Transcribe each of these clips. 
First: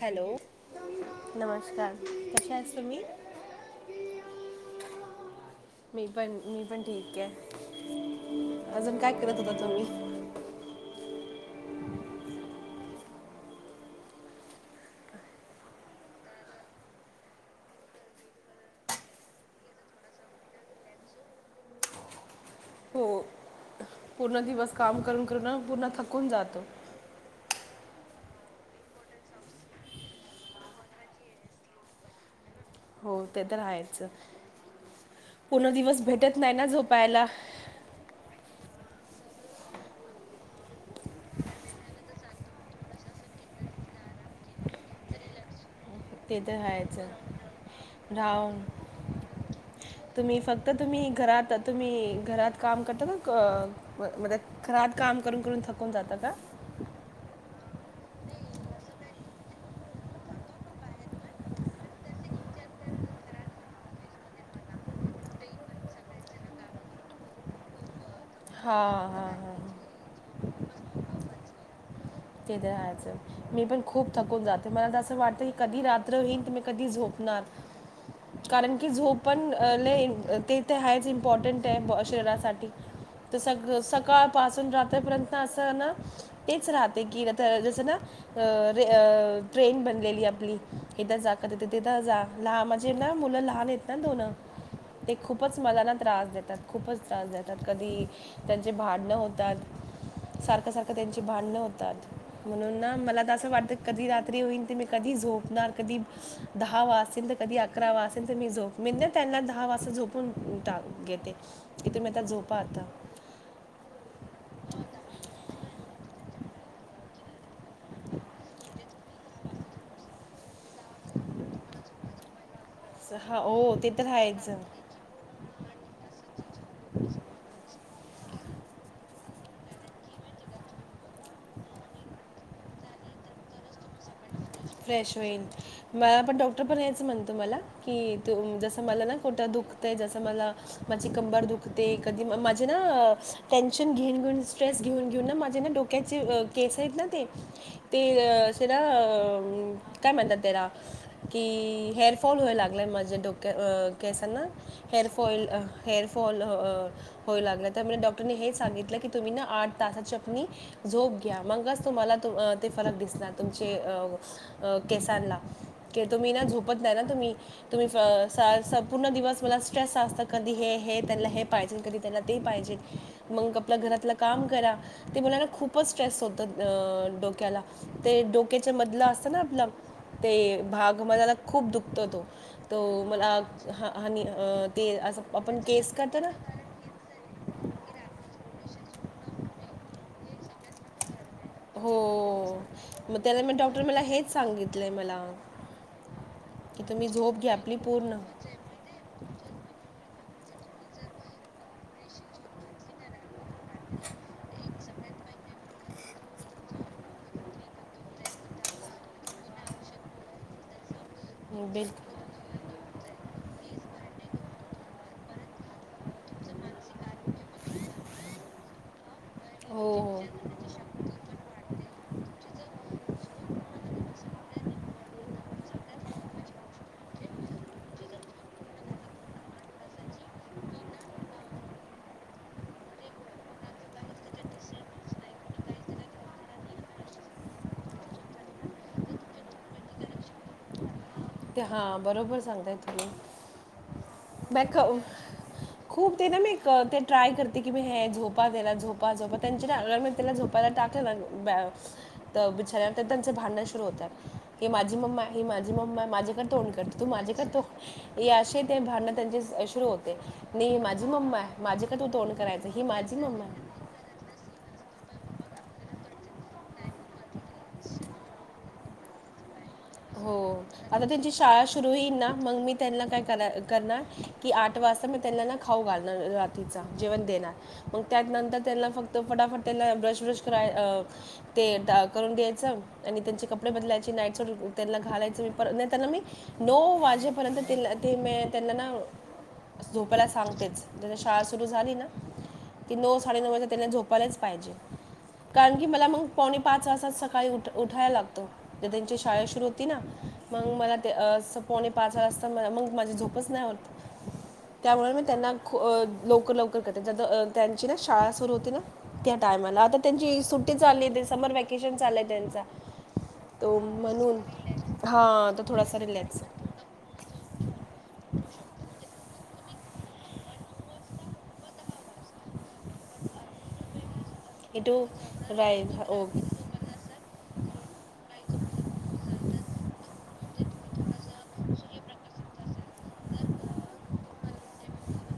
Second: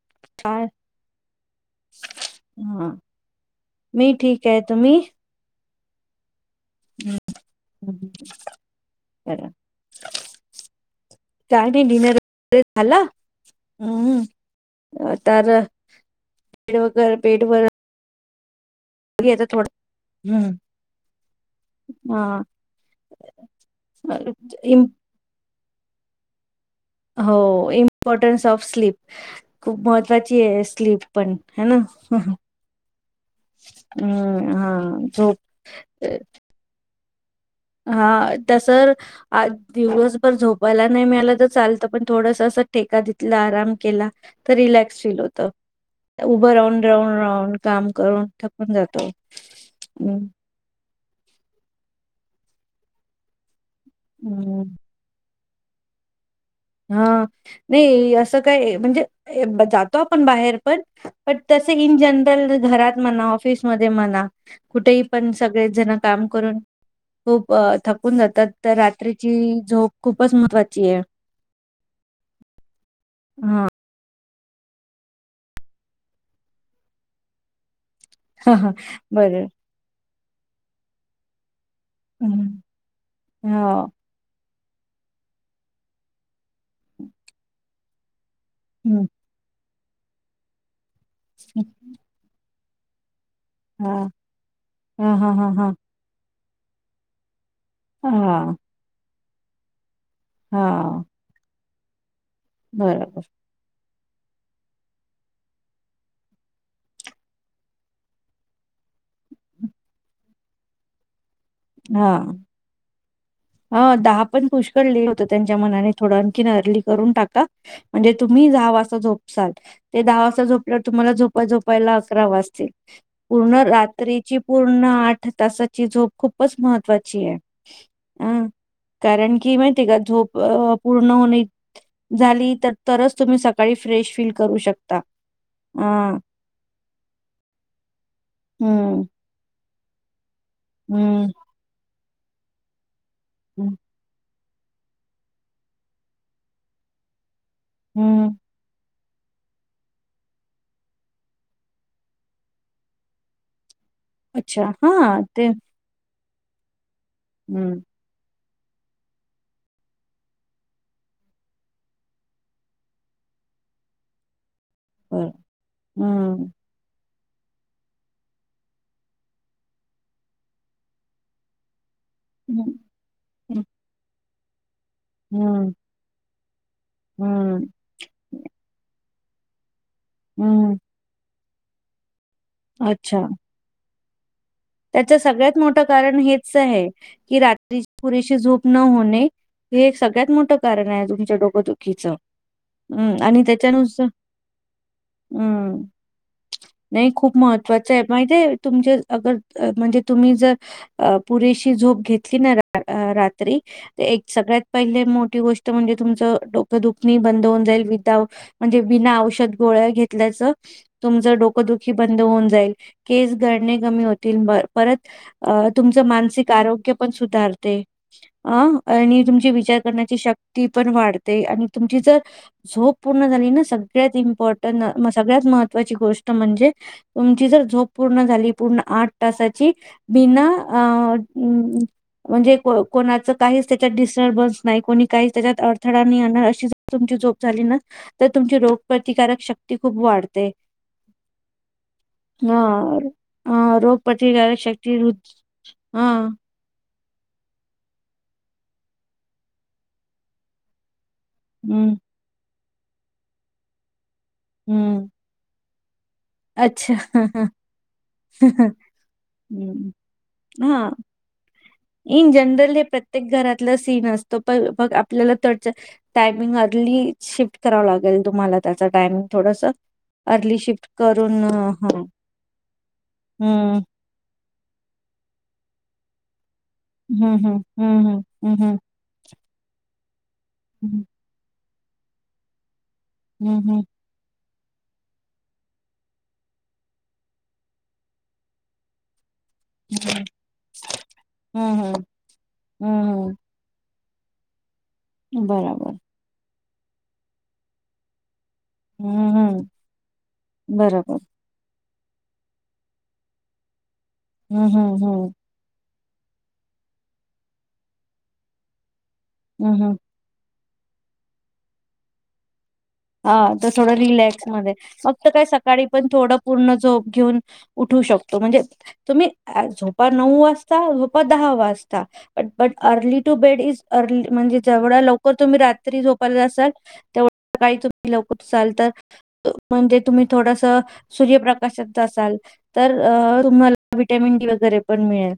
Hello काय नमस्कार कश्या आहेस तुमी. काय तुमी. मी पण मी पण ठीके काय अजून काय करत होता तुमी. [unintelligible] [unintelligible] हो [unintelligible] पूर्ण दिवस इम काम करून करूनं पूर्ण थकून जातो. हो इम्पॉर्टन्स ऑफ स्लीप. खूप महत्त्वाचीये स्लीप पण है न हूं! हो ते तर हायचं हा झोप पुर्ण दिवस भेटत नाय न झोपायला. हा तस आ दिवसभर झोपायला नाई मिळालं त चालतं पण थोडसं अस ठेका दितला, आराम केला त रिलॅक्स फील होतं. ते उभं तर राऊन आहेच राऊंन राऊंन काम करून राव थकून जातो हम् त तुम्ही घरात तुम्ही घरात काम करता न क मदत हम्म खरात- काम करून करून थकवून जातं हं हा नाही असं काय म्हणजे जातो आपण बाहेर पण पण तसे इन जनरल घरात म्हणा ऑफिसमध्ये म्हणा कुठेही पण सगळे जणं काम करून खूप थकून जात- त त हा हा रात्रीची हा झोप खूपच मत्त्वाचीये ते त हायचं मी हा पण- खूप थकून जाते मला त असं वाटतं की कधी रात्र होईन त मी कधी झोपणार हा हा कारण की झोप बरं पण- अ लय ते त हायच इम्पॉर्टंटे ब्वा शरीरासाठी त सग हा सग- काळ पासून राते पर्यंत असं न तेच राहते की आता जसं ना- त रे हम्म ट्रेन बनलेली आपली इथं जा क त तीथ तिथं जा ला म्हणजे न मुलं लहान हेत हा ना दोनं ते हा हा हा खूपच हा मला ना- त्रास देतात खूपच त्रास देतात कधी हा त्यांचे भाड न होतात सारखं सारखं- त हा त्यांची भाडणं होतात म्हणुन नां बरोबर मला त असं वाटतं- कधी रात्री होईन ते मी कधी झोपणार कधी दहा वासेल त कधी अकरा वासेल त मी झोप मी ना त्यांना दहा वाजता झोपून टा घेते की हा तुम्ही आता झोपा आता ह दहा पण पुष्कळ लि होत त्यांच्या मनाने थोडं आणखीन अर्ली करून टाका. म्हणजे तुम्ही दहा वाजता झोपसाल ते दहा वाजता झोपल्यावर तुम्हाला झोपा झोपायला अकरा वाजतील. स- हा पूर्ण हो ते तर रात्रीची आहेच पूर्ण आठ तासाची झोप खूपच महत्वाचीये अं कारण की माहितीये का झोप अ पूर्ण होणे- झाली तर तरच तुम्ही सकाळी फ्रेश- फील करू शकता. फ्रेश होईल हां. मला पण डॉक्टर पण हेचं म्हणतो मला की तू जस हं, मला ना पोटात दुखतय जसं मला माझी हं, कंबर दुखते कधी माझे ना हं, टेन्शन घेऊन घेऊन स्ट्रेस घेऊन घेऊन ना माझे ना डोक्याचे केस आहेत ना ते ते हं. अस ना अ काय म्हणतात तेरा कि हेअरफॉल व्हाय लागलाय माझे डोक्या अ केसांना अच्छा. हां, हेअरफॉईल ते हेअरफॉल अ होऊ लागला हं, तर मला डॉक्टरने हेच सांगितलं की तुम्ही ना आठ तास चटणी झोप घ्या मगच तुम्हाला तो ते फरक दिसणार. तुमचे अ बरं. केसांना की तुम्ही ना हं, झोपत नाही ना तुम्ही तुम्ही अ.. सा संपूर्ण दिवस मला स्ट्रेस असता कधी हे हे त्यांला हे पाहिजे कधी त्यांला ते पाहिजे हं, मग आपल्या घरातलं काम करा ते मुलाला हं, खूपच स्ट्रेस होत अ डोक्याला हं, ते हं. डोक्याच्या मधलं असत ना आपला ते हम्म, भाग माझ्याला खूप दुखतो तो तो मला ह हनी अ.. त्याच सगळ्यात मोठं कारण हेच आहे. की रात्री पुरेशी झोप न होणे हे एक सगळ्यात मोठं कारण आहे तुमच्या डोकं हो दुखीच हम्म मग आणि त्याला मी डॉक्टर मला त्याच्यानुसार हेच सांगितलंय मला हम्म की तुम्ही नाही खूप झोप घ्या आपली महत्त्वाच आहे पूर्ण माहिती आहे तुमचे अगर म्हणजे तुम्ही जर अ पुरेशी झोप घेतली नाही रा अ रा- -त्री एक सगळ्यात पहिले मोठी गोष्ट म्हणजे तुमचं डोकं दुखणी बंद होन जाईल विदाउट म्हणजे बिना औषध गोळ्या घेतल्याचं तुमचं डोकंदुखी बिलकुल बंद होऊन जाईल केस गळणे कमी होते. परत अ तुमचं मानसिक आरोग्य पण सुधारते. अ आणि तुमची विचार हो करण्याची शक्ती हो पण वाढते आणि तुमची जर झोप पूर्ण झाली ना सगळ्यात इम्पॉर्टंट सगळ्यात महत्त्वाची गोष्ट म्हणजे तुमची जर झोप पूर्ण झाली पूर्ण आठ तासाची बिना अ म्हणजे कोणाचं काहीच त्याच्यात डिस्टर्बन्स नाही, कोणी काही, त्याच्यात अडथळा नाही आणणार अशी तुमची झोप झाली ना तर तुमची रोगप्रतिकारक शक्ती खूप वाढते. ते हा बरोबर हा सांगताय तुम्ही. हा रोगप्रतिकारक म ख शक्ती रुच- हा खूप दिन मी एक ते ट्राय करते की मी हे झोपा त्याला झोपा झोपा त्यांच्या मी त्याला झोपायला टाकलं लागो हम्म बिछाना त्यांच भांडणं सुरू होतात ही माझी हम्म मम्मा ही माझी मम्मा माझेकडे तोंड कर अच्छा तू माझे कर तोंड ही अशी ते भांडण त्यांचे सुरू हम्म होते नई हा माझी मम्मा आहे. माझ्याकडे तू इन तोंड करायचं जनरल हे ही माझी प्रत्येक मम्मा आहे घरातलं सीन असत. त पघ आपल्याला चड टायमिंग अर्ली शिफ्ट कराव लागेल तुम्हाला. त्याचा टाइमिंग थोडस हो अर्ली शिफ्ट आता त्यांची करून शाळा सुरू ह होईल ना मग मी त्यांना काय हम्म करणार की आठ वाजता मी त्यांना ना खाऊ घालणार रातीच जेवण हम्म देणार मग हम्म हम्म त्यानंतर हम्म त्यांना फक्त तो फटाफट त्याला ब्रश ब्रश कराय हम्म ते करून द्यायच आणि त्यांचे कपडे हम्म बदलायची नाईटसूट त्यांना घालायचं मी पर नाही त्यांना मी नऊ वाजेपर्यंत ते म त्यांना ना झोपायला सांगतेच त्याची शाळा सुरू हम्म झाली हम्म ना. की नऊ हम्म साडेनऊ वाजे त्यांना झोपायलाच पाहिजे. कारण की बराबर मला मग पावणे पाच वाजता सकाळी उठ उठायला लागत. तर त्यांची हम्म शाळा सुरू हम्म होती ना मग मला ते बरोबर असं कोणी पाच वाजता मग माझी झोपच नाही होत. हम्म हम्म त्यामुळे मी हम्म त्यांना लवकर लवकर करते त्यांची ना शाळा सुरू होती ना त्या टायमाला हम्म आता त्यांची सुट्टी चालली आहे. समर वॅकेशन चालय त्यांचा. हा तर तो थोडं म्हणून रिलॅक्समध्ये फक्त काय हां तर सकाळी थोडासा पण थोडं रिलॅक्स पूर्ण झोप घेऊन उठू शकतो. म्हणजे तुम्ही झोपा नऊ वाजता झोपा दहा वाजता. But but early to bed is early म्हणजेच जेवढा लवकर तुम्ही रात्री झोपत असाल तेवढं सकाळी तुम्ही लवकर उठाल तर म्हणजे तुम्ही थोडस सूर्यप्रकाशात असाल तर तुम्हाला विटॅमिन डी वगैरे पण मिळेल.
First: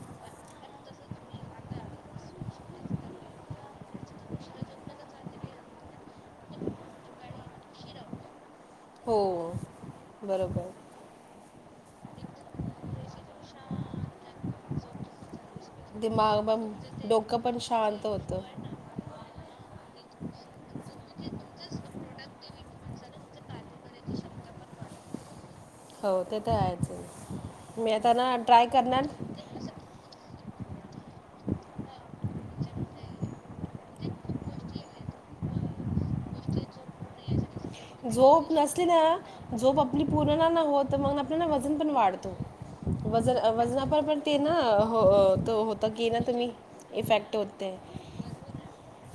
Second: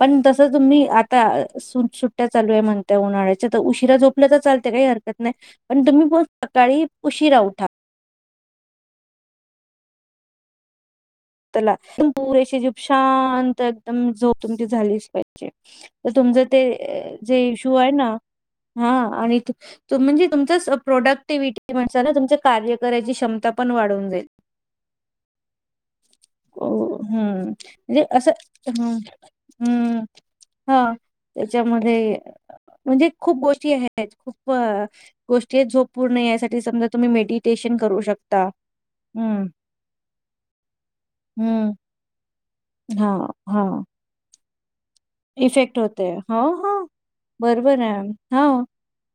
पण जस तुम्ही आता सुट सुट्ट्या चालू आहे म्हणत उन्हाळ्याच्या तर उशिरा झो आपलं तर चालते काही हरकत नाही पण तुम्हीपण सकाळी उशीरा उठा. हो. बरोबर. ला पुरेशी जूप शांत एकदम झोप झालीच पाहिजे. तर तुमच दिमाग ते पण डोकं जे पण इशू आहे शांत ना. होतं. हा आणि म्हणजे तुमचाच प्रोडक्टिव्हटी म्हणसा ना तुमच कार्य करायची क्षमता पण वाढवून जाईल. हो ते तर हो हम्म. आहेच मी म्हणजे आता असं ना ट्राय ह. करणार हम्म. हा. त्याच्यामध्ये म्हणजे खूप गोष्टी आहेत. खूप गोष्टी झोप पूर्ण यायसाठी‌ समजा तुम्ही मेडटेशन झोप नसली ना झोप आपली पूर्ण नाय ना होत मग आपल वजन हम्म पण वाढत. हा वजन.. हा वजनाप पण ते... न... हो... त.. इफेक्ट होत की होते ना तु हो हो इफेक्ट होतय. बरोबर आहे हा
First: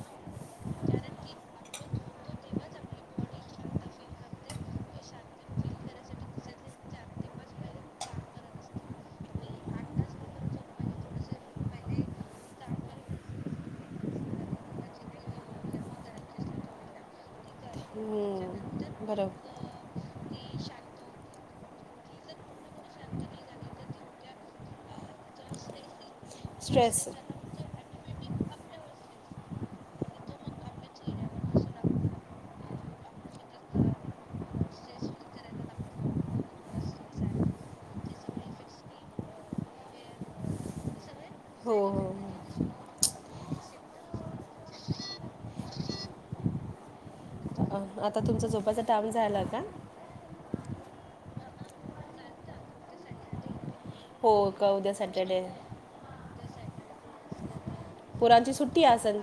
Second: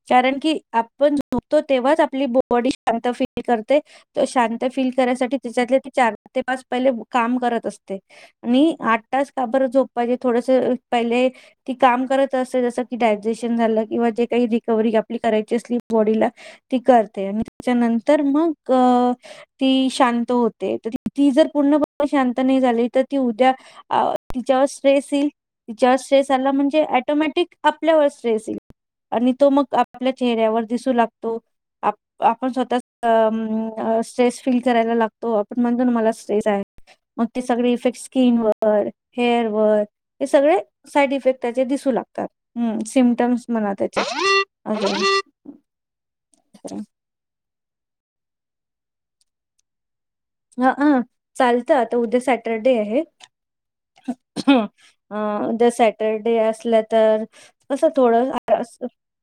कारण की आपण झोपतो तेव्हाच आपली बॉडी शांत फील करते. शांत फील करायसाठी त्याच्यातले तिच्या त चार ते पाच पहिले काम करत असते. आणि आठ तास का बर झोप पाहिजे थोडेसे पहिले... ती काम करत असते जसं की डायजेशन झालं किंवा जे काही रिकवर्ही आपली करायची असली बॉडीला.. ती करते आणि त्याच्यानंतर हम्म, मगअ... बरोबर ती शांत होते. तर ती जर पूर्णपणे शांत नाही झाली तर ती उद्या.. तिच्यावर स्ट्रेस येईल. तिच्यावर स्ट्रेस आला म्हणजे स्ट्रेस टोमॅटिक... आपल्यावर स्ट्रेस येईल. आणि तो मग आपल्या चेहऱ्यावर दिसू लागतो. आ... आपण स्वतःअ..... स्ट्रेस फील करायला लागतो आपण म्हणतो ना मला स्ट्रेस आहे. मग ते सगळे इफेक्ट स्किन वर, हेअर वर हे सगळे... साईट इफेक्ट जे हो हो दिसू हो. लागतात. हम्म. सिमटम्स म्हणा त्याचे. अ..... आता तुमचा झोपाचा टाईम झाला का? हा... अ.. चालतं आता उद्या सॅटरडे आहे. हो का उद्या सॅटर्डे अ.., जर सॅटरडे असलं तर.... असं थोडं.... आ... स. चल....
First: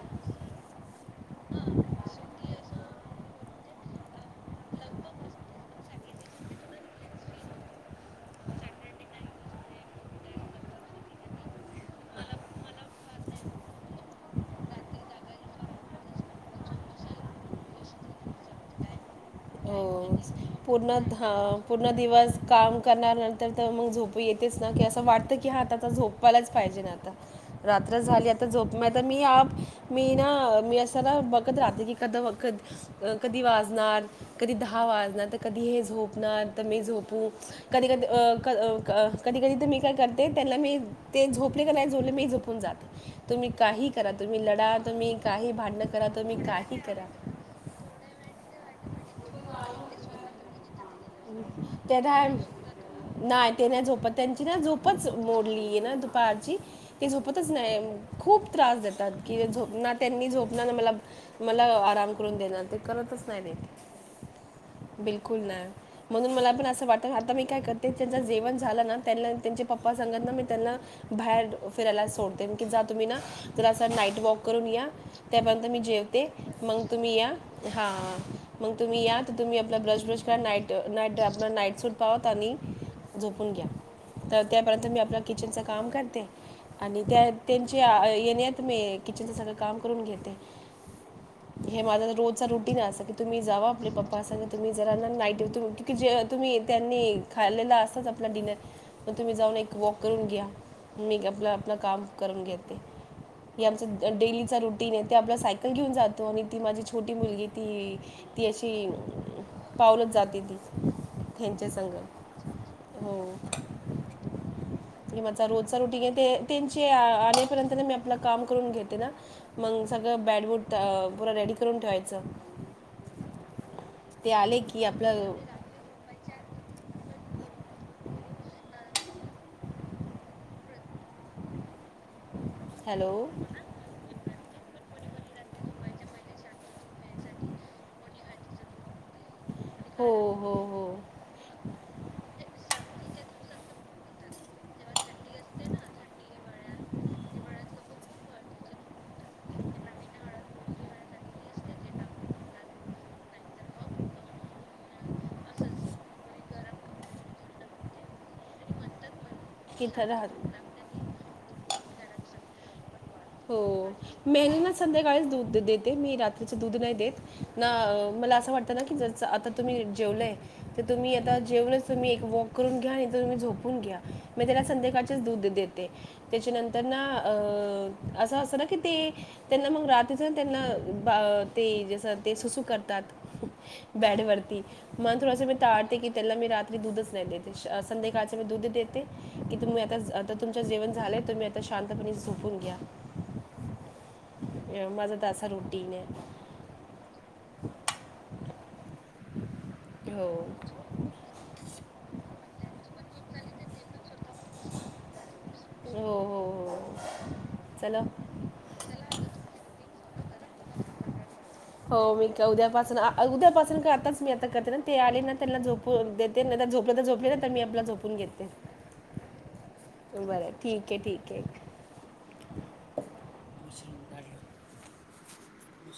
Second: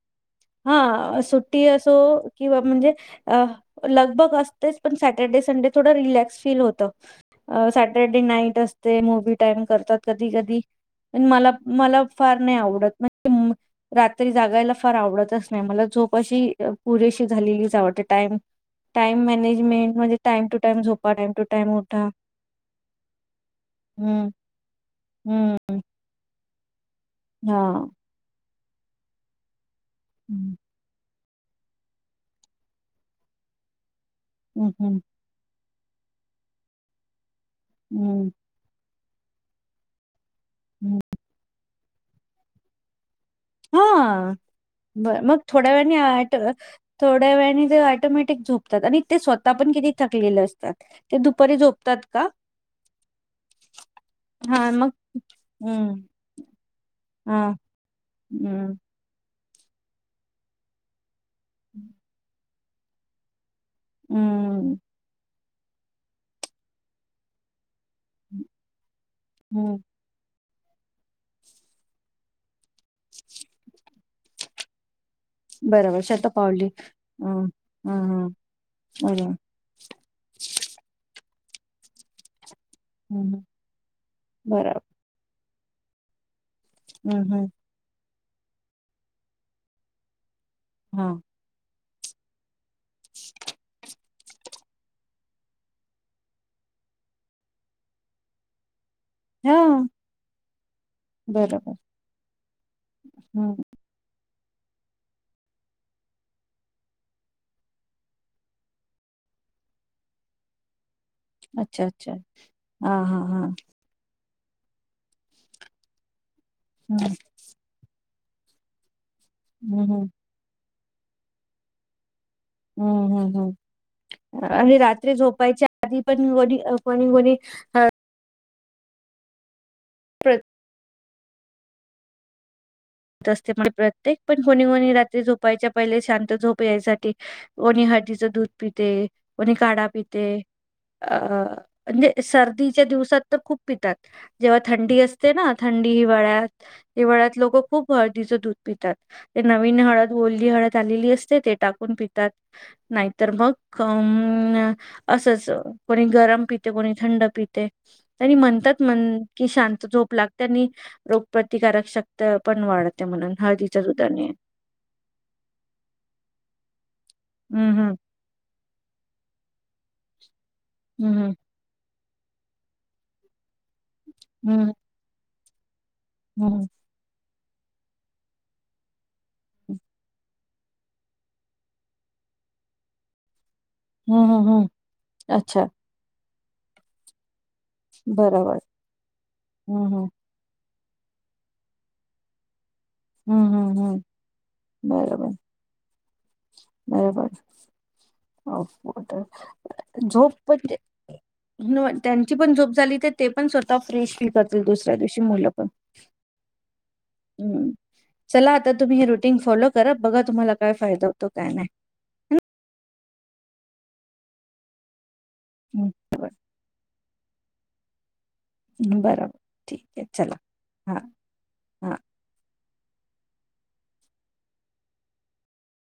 हा... सुट्टी असो.. किंवा म्हणजे.. अ.. लग -बग असतेच पण सॅटर्डे संडे थोडं रिलॅक्स फील होतं. अ सॅटरडे नाईट असते. मूवी टाईम करता त. कधी -कधी. म ला. मला फार नाही आवडत म्हणजे.. रात्री जागायला फार आवडत नाही.. मला झोप अशी पुरेशी झालेलीच आवडते टाईम. टाईम हो मॅनेजमेंट म्हणजे आ..... पूर्ण ह... पूर्ण दिवस काम करणार नंतर तर मग झोप हम्म येतेच ना की असं वाटत कि.. कि हम्म हा आता -आता झोपवायलाच पाहिजेन आता. हा रात्र झाली आता झोप नाय तर मी आप.... मी हम्म ना मी असस ना बघत राहते की कदी व कधी वाजनार. कधी दहा हम्म वाजणार तर कधी हे झोपणार तर मी झोपू कधी -कधी हम्म का... क.. कधी- कधी ते मी काय करते त्यांना मी हम्म ते झोपले का नाही झोपले मी झोपून जाते. तुम्ही काही करा हा... तुम्ही लढा तुम्ही बर. मग काही थोड्या भांडणं वेळानी करा हाय.. तुम्ही काही करा थोड्या वेळाने ते ऑटोमेटिक.. झोतात आणि ते स्वतः पण कि थकलेले असतात ते दुपारी झोपतात त्या दहा का. नाही ते ना झोप त्यांची ना हा मग झोपच मोडलीए ना.. हम्म दुपारची. ते हा झोपतच नाही खूप हम्म त्रास देतात की झोप.. ना... त्यांनी झोपणार मला... मला आराम करून देणार ते करतच नाही ते.... हम्म बिलकुल नाही. म्हणून मला पण असं वाटत आता मी काय करते त्यांंच जेवण झालं ना आणि त्यांच्या हम्म पप्पास.. त्याना ना मी त्यांना बाहेर फिरायला सोडते की जा तुम्ही ना... तर असं नाईट वॉक करून या. त्यापर्यंत मी बरोबर जेवते शतपावली मग तुम्ही या. हं हा... हं मग तुम्ही या तर बरोबर तुम्ही आपला ब्रश -ब्रश करा नाईट. नाईट आपलं नाईट सूट पाहत आणि हं झोपून घ्या. तर बरोबर त्यापर्यंत मी आपल्या... किचनच काम करते. आणि हं त्या.. हं त्यां... च्या.. येण्यात मी किचनचं सगळं काम करून घेते. हा... हे माझ रोजच रुटीन आहे असत. कि तुम्ही जावा आपले पप्पा असतात कि तुम्ही ना जरा नाईट. तु.. की... जे तुम्ही त्यांनी खाल्लेला असाच आपला डिनर. मग तुम्ही जाऊन हा एक वॉक करून घ्या. मी आपलं बरोबर -आपलं काम करून घेते. हं हे आमचं. [unintelligible] डेलीचा रुटीन आहे. ते आपला सायकल घेऊन जातो आणि ती माझी छोटी मुलगी ती. ती अशी पावलच जाते ती. त्यांच्या अच्छा संग अच्छा हा हा हो. हा आणि माझा रोजचा रूटीग ते त्यांचे हं आपर्यंत मी. आप काम करून घेते ना, मग हं हं सगळं बॅड वूड पुूरा रेडी करून ठेवायचं. हम्म हम्म ते हम् आले आणि की रात्री आपलं झोपायच्या- आधी पण वडी कोणी वरी अं.. प्र. हॅलो असते प्रत्येक पण कोणी कोणी रात्री झोपायच्या पहिले शांत झोप यायसाठी. कोणी हळदीचं दूध पित कोणी काढा हो पित. हो हो अ म्हणजे सर्दीच्या दिवसात तर खूप पितात. जेव्हा थंडी असते ना, थंडी हिवाळ्यात, हिवाळ्यात लोक खूप, हळदीचं दूध पितात. ते नवीन हळद ओल्ली हळद आलेली असते ते टाकून पितात. नाहीतर मग अ.... असंच कोणी गरम पिते कोणी थंड पिते त्यांनी म्हणतात म्हण- की शांत तिथं झोप लागते. आणि राहत रोगप्रतिकारक शक्त पण वाढते. त्याच्या म्हणून हो हळदीच्या दुधाने. मेहंदी ना संध्याकाळीच दूध देते मी रात्रीच दूध नाही देत ना हं, हं. मला असं वाटत. आता ना की जरं आता तुम्ही जेवलय, तर हं, तुम्ही हं. आता जेवलंय तर मी एक वॉक कर घ्या. आणि तर तुम्ही झोप- घ्या. मी त्याला हं, संध्याकाळचेच दूध देते त्याच्या हं. नंतर ना अ. असं असं ना कि ते. त्यांना मग रात्रीच त्यांना ते जसं ते सुसू करतात. बॅड हं, हं, वरती, हं. मन थोडा मी अच्छा तारते की त्याल्ला मी रात्री दुध नाही देत. संध्याकाळचे मी बरोबर. दूध देते की तुम्ही हं, आता. हं. आता तुमच्या जेवण झालंय. तुम्ही आता शांतपणे झोपून घ्या. हम्म हम्म हम्. माजा तर असं रुटीने. बरोबर हो हो जॉब पण. [inaudible] त्यांची पण झोप झाली तर ते पण स्वतः फ्रेश फी करतील दुसऱ्या दिवशी मुलं पण. हो हो हो. म् चला चला आता तुम्ही हे रुटीन फॉलो करा बघा तुम्हाला काय फायदा होतो. तो काय हो मी का उद्यापासून उद्यापासून का आताच मी आता करते ना ते आले ना त्याला हम्म. झोपून देते. ते नाही तर झोपले तर झोपले नाही तर मी आपला झोपून घेते. बरं बरं ठीक आहे ठीक आहे. हा